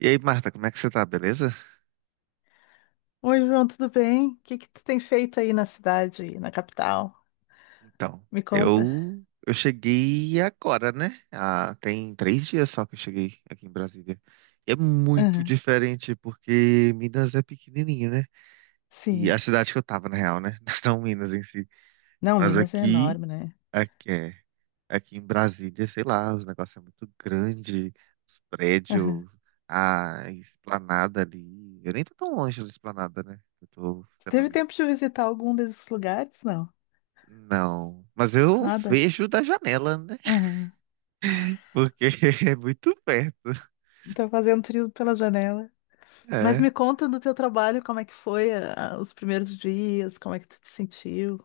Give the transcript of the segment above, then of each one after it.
E aí, Marta, como é que você tá, beleza? Oi, João, tudo bem? O que que tu tem feito aí na cidade, na capital? Então, Me conta. eu cheguei agora, né? Ah, tem 3 dias só que eu cheguei aqui em Brasília. E é muito Aham, diferente porque Minas é pequenininha, né? E Sim. a cidade que eu tava, na real, né? Não Minas em si. Não, Mas Minas é enorme, né? aqui é, aqui em Brasília, sei lá, os negócios é muito grande, os Aham. prédios, a esplanada ali. Eu nem tô tão longe da esplanada, né? Eu tô Tu ficando teve ali. tempo de visitar algum desses lugares? Não? Não, mas eu Nada? vejo da janela, né? Aham. Porque é muito perto. Tá fazendo trilho pela janela. Mas me É. conta do teu trabalho, como é que foi os primeiros dias, como é que tu te sentiu?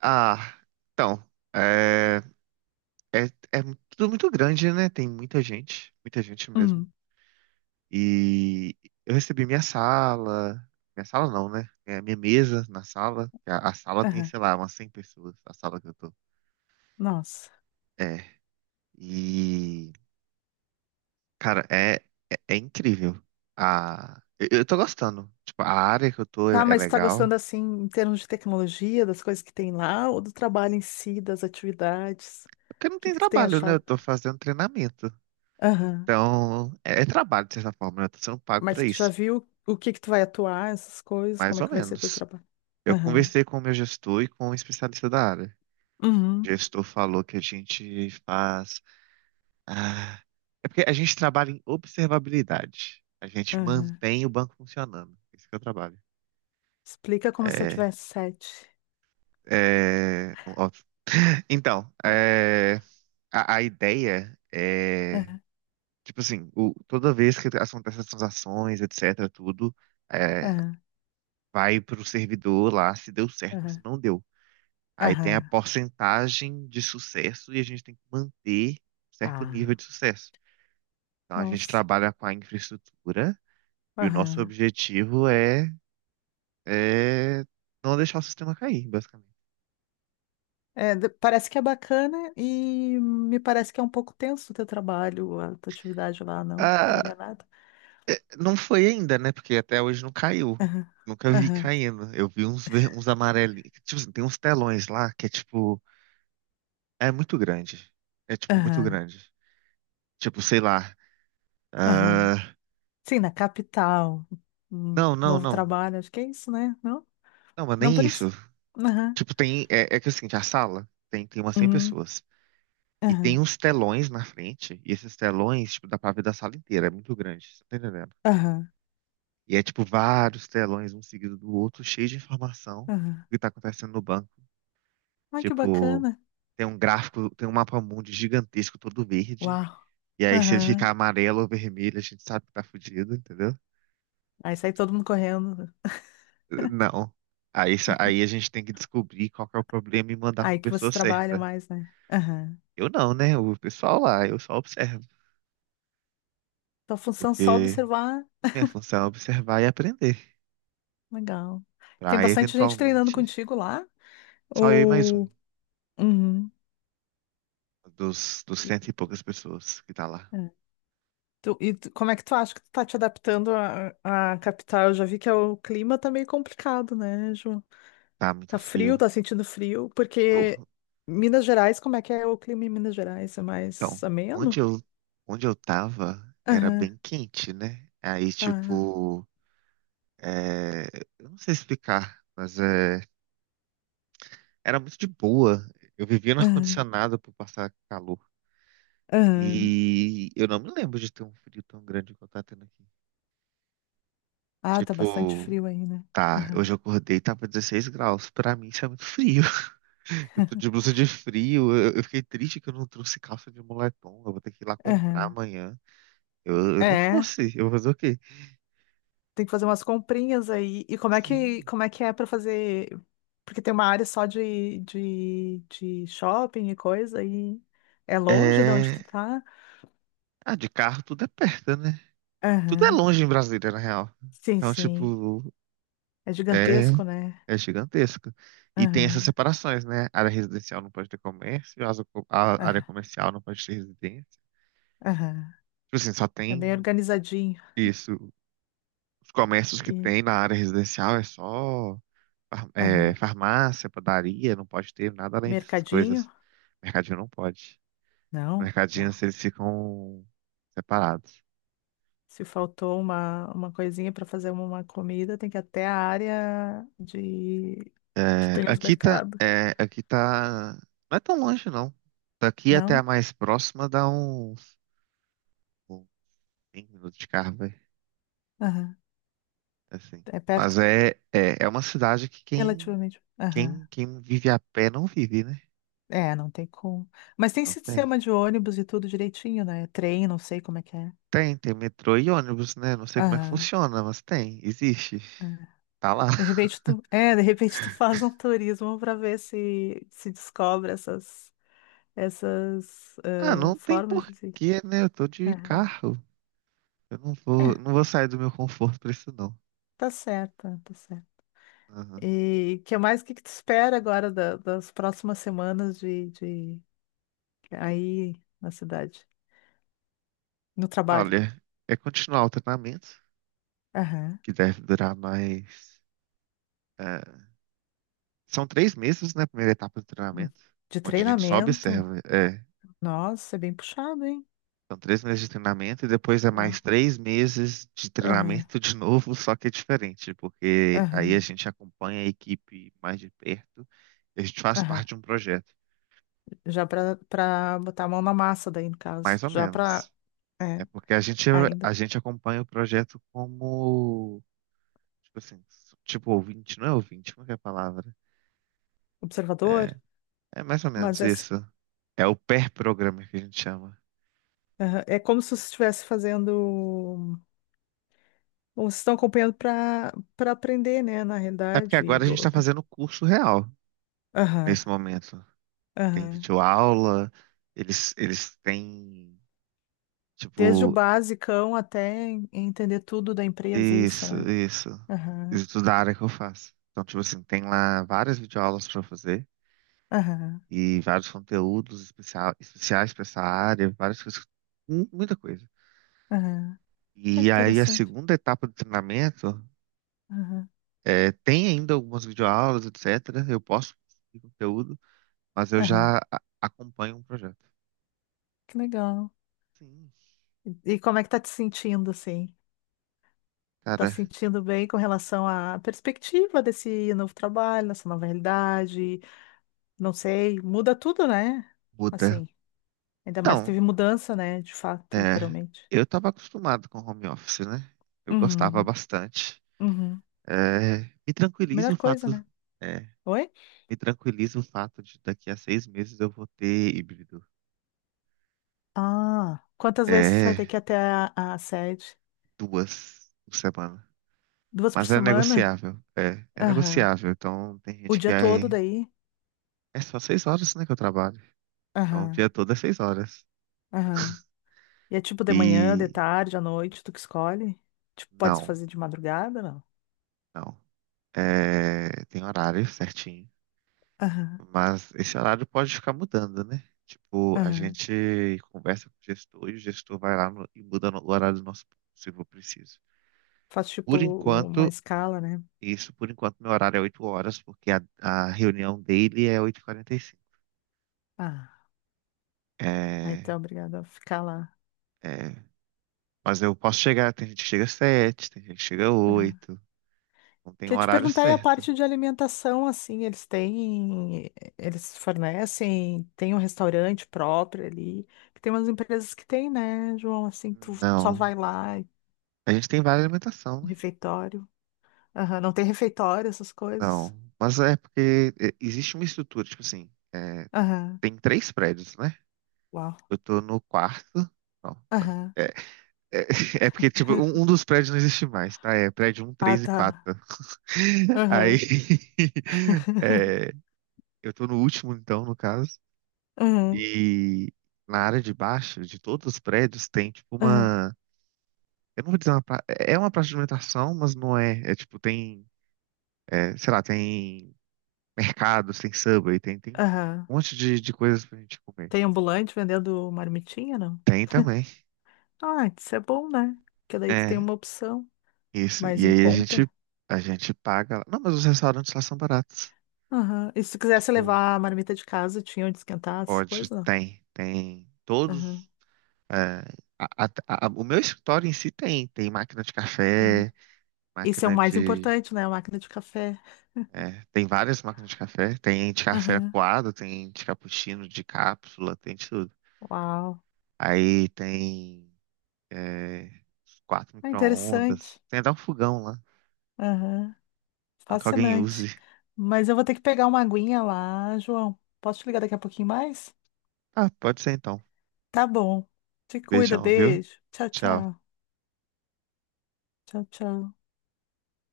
Ah, então, é, é, é tudo muito grande, né? Tem muita gente mesmo. Hum. E eu recebi minha sala não, né? É minha mesa na sala. A sala tem, Aham. sei lá, umas 100 pessoas, a sala que eu tô. Nossa. É, e, cara, é incrível. Eu tô gostando. Tipo, a área que eu tô é Tá, é mas tu tá legal. gostando assim, em termos de tecnologia, das coisas que tem lá, ou do trabalho em si, das atividades? O Porque não que tem que tu tem trabalho, né? Eu achado? tô fazendo treinamento. Aham. Então, é trabalho, de certa forma, né? Eu tô sendo pago Mas pra tu já isso. viu o que que tu vai atuar, essas coisas, Mais como é ou que vai ser teu menos. trabalho? Eu Aham. conversei com o meu gestor e com um especialista da área. O Uhum. gestor falou que a gente faz. Ah, é porque a gente trabalha em observabilidade. A gente Aham. mantém o banco funcionando. É isso que eu trabalho. Explica como se eu É. tivesse sete. É. Óbvio. Então, a ideia é. Aham. Tipo assim, toda vez que acontece as transações, etc, tudo, é, Aham. vai pro servidor lá se deu certo ou se Aham. não deu. Aí tem a Aham. porcentagem de sucesso e a gente tem que manter um certo nível Ah, de sucesso. Então a gente nossa. trabalha com a infraestrutura e o nosso Aham. objetivo é, é não deixar o sistema cair, basicamente. É, parece que é bacana e me parece que é um pouco tenso o teu trabalho, a tua atividade lá, não? Tô Ah, enganada? não foi ainda, né? Porque até hoje não caiu. Aham. Nunca vi Aham. caindo. Eu vi uns amarelinhos. Tipo assim, tem uns telões lá que é tipo. É muito grande. É, tipo, muito Aham. grande. Tipo, sei lá. ah, Aham. Sim, na capital. Um Não, não, novo não. trabalho, acho que é isso, né? Não? Não, mas Não nem por isso. isso? Tipo, tem. É que é o seguinte: a sala tem umas 100 Uhum. pessoas. E tem Aham. uns telões na frente. E esses telões, tipo, dá pra ver da sala inteira. É muito grande. Você tá entendendo? Aham. E é, tipo, vários telões, um seguido do outro, cheio de informação Aham. do que tá acontecendo no banco. Ai, que Tipo, bacana. tem um gráfico, tem um mapa mundi gigantesco, todo verde. Uau. E aí, se ele Aham. ficar amarelo ou vermelho, a gente sabe que tá fudido, entendeu? Aí sai todo mundo correndo. Não. Aí, aí a gente tem que descobrir qual que é o problema e mandar para Aí a que pessoa vocês trabalham certa. mais, né? Aham. Eu não, né? O pessoal lá, eu só observo. Tua função é só Porque observar. minha função é observar e aprender. Legal. Tem Para bastante gente treinando eventualmente, contigo lá? só eu e mais um Ou... Uhum. dos cento e poucas pessoas que tá lá. É. Como é que tu acha que tu tá te adaptando à capital? Eu já vi que é o clima tá meio complicado, né, Ju? Tá muito Tá frio, frio. tá sentindo frio, Tô. porque Minas Gerais, como é que é o clima em Minas Gerais? É Então, mais onde ameno? eu, onde eu tava era bem quente, né? Aí, Ah, tipo, é, eu não sei explicar, mas era muito de boa. Eu vivia no aham, ar-condicionado por passar calor. aham. E eu não me lembro de ter um frio tão grande igual tá tendo aqui. Ah, tá bastante Tipo, frio aí, né? tá, Aham, hoje eu acordei e tava 16 graus. Pra mim isso é muito frio. Eu tô de blusa de frio. Eu fiquei triste que eu não trouxe calça de moletom. Eu vou ter que ir lá comprar aham. amanhã. Eu não É, trouxe. Eu vou fazer o quê? tem que fazer umas comprinhas aí. E como é que, Sim. como é que é pra fazer? Porque tem uma área só de shopping e coisa, e é longe de onde tu É. tá? Ah, de carro tudo é perto, né? Tudo é Aham. longe em Brasília, na real. Sim, Então, sim. tipo, É é. gigantesco, né? É gigantesca. E tem essas Aham, separações, né? Área residencial não pode ter comércio, a área aham, comercial não pode ter residência. aham. Tipo assim, só É bem tem organizadinho. isso. Os comércios que E, tem na área residencial é só aham. farmácia, padaria, não pode ter nada além dessas coisas. Mercadinho? Mercadinho não pode. Não. Mercadinhos, eles ficam separados. Se faltou uma coisinha para fazer uma comida, tem que ir até a área de que É, tem os aqui tá, mercados. é, aqui tá, não é tão longe, não. Daqui até a Não? mais próxima dá uns 5 minutos de carro, vai. Aham. Assim. É perto? Mas é uma cidade que quem, Relativamente. Aham. quem, quem vive a pé não vive, né? É, não tem como. Mas tem Não tem. sistema de ônibus e tudo direitinho, né? Trem, não sei como é que é. Tem metrô e ônibus, né? Não sei como é que Aham. funciona, mas tem, existe. É. Tá lá. De repente tu, é, de repente tu faz um turismo para ver se se descobre essas essas Ah, eh, não tem formas de se. porquê, né? Eu tô de Aham. carro. Eu não vou, É, não vou sair do meu conforto pra isso, não. tá certo, tá certo. Aham. E que mais, o que que tu espera agora das próximas semanas de aí na cidade, no trabalho? Olha, é continuar o treinamento, Aham. que deve durar mais. eh, são 3 meses, né? A primeira etapa do Hum. treinamento, De onde a gente só treinamento? observa. Nossa, é bem puxado, hein? São 3 meses de treinamento e depois é Ó. mais 3 meses de Aham, treinamento de novo, só que é diferente, porque aí a aham, gente acompanha a equipe mais de perto e a gente faz aham. parte de um projeto, Já para botar a mão na massa daí, no caso. mais ou Já para, menos. É é, porque a gente, a ainda, gente acompanha o projeto como, tipo assim, tipo ouvinte, não é ouvinte, como é que é a palavra? É, observador. é mais ou Mas menos é, isso. É o pair programmer que a gente chama. aham, é como se você estivesse fazendo, ou vocês estão acompanhando para aprender, né, na É porque realidade. Agora a gente está fazendo o curso real Aham, nesse momento. Tem aham. videoaula, eles têm, Desde o tipo, basicão até entender tudo da empresa, isso, isso, né? isso. Aham, Isso tudo da área que eu faço. Então, tipo assim, tem lá várias videoaulas para fazer aham, e vários conteúdos especial, especiais para essa área, várias coisas, muita coisa. aham. Ah, que E aí a interessante. segunda etapa do treinamento Aham, tem ainda algumas videoaulas, etc. Eu posso produzir conteúdo, mas eu aham. já acompanho um projeto. Que legal. Sim, E como é que tá te sentindo, assim? Tá se cara, sentindo bem com relação à perspectiva desse novo trabalho, dessa nova realidade? Não sei, muda tudo, né? muda. Assim, ainda mais que Então, teve mudança, né? De fato, é, literalmente. eu estava acostumado com home office, né? Eu gostava Uhum, bastante. uhum. É, me tranquiliza Melhor o coisa, fato, né? é, Oi? Me tranquiliza o fato de daqui a 6 meses eu vou ter híbrido. Ah, quantas vezes tu vai É, ter que ir até a sede? duas por semana. Duas por Mas é semana? negociável, é Aham. negociável. Então tem O gente que dia todo daí? é só 6 horas, né, que eu trabalho. Então o Aham, dia todo é 6 horas. aham. E é tipo de manhã, de E tarde, à noite, tu que escolhe? Tipo, pode não, fazer de madrugada, não? não. É, tem horário certinho. Aham, Mas esse horário pode ficar mudando, né? Tipo, a aham. gente conversa com o gestor e o gestor vai lá e muda o horário do nosso ponto, se for preciso. Faz tipo Por uma enquanto, escala, né? isso, por enquanto, meu horário é 8 horas, porque a reunião dele é 8:45. Ah, aí tu É, é obrigado a ficar lá. é, mas eu posso chegar, tem gente que chega às 7, tem gente que chega às 8, não tem um Queria te horário perguntar aí a certo. parte de alimentação, assim, eles têm, eles fornecem, tem um restaurante próprio ali, que tem umas empresas que tem, né, João, assim, tu só Não. vai lá, A gente tem várias alimentação, né? refeitório, Aham, não tem refeitório, essas coisas, Não. Mas é porque existe uma estrutura, tipo assim, aham, tem três prédios, né? Uau, Eu tô no quarto. Não. aham, É, é, é porque, tipo, um dos prédios não existe mais, tá? É prédio um, Ah, três e tá, 4. Aí. aham, é, eu tô no último, então, no caso. aham, E na área de baixo, de todos os prédios, tem, tipo, aham, uma. Eu não vou dizer uma. É uma praça de alimentação, mas não é. É, tipo, tem. Sei lá, tem mercados, tem Subway, tem aham, um monte de coisas pra gente comer. tem ambulante vendendo marmitinha, não? Tem também. Ah, isso é bom, né, porque daí tu tem É. uma opção Isso. mais E em aí a gente, conta. a gente paga lá. Não, mas os restaurantes lá são baratos. Aham. E se quisesse Tipo, levar a marmita de casa, tinha onde esquentar as pode, coisas? Não? tem Aham. todos. é, o meu escritório em si tem, máquina de café, É. Isso é o máquina mais de, importante, né? A máquina de café. Tem várias máquinas de café, tem de café Aham. coado, tem de cappuccino, de cápsula, tem de tudo. Uau. Aí tem, é, quatro É micro-ondas, interessante. tem até um fogão lá, Aham. não que alguém use. Fascinante. Mas eu vou ter que pegar uma aguinha lá, João. Posso te ligar daqui a pouquinho mais? Ah, pode ser então. Tá bom. Te cuida, Beijão, viu? beijo. Tchau, Tchau. tchau. Tchau, tchau.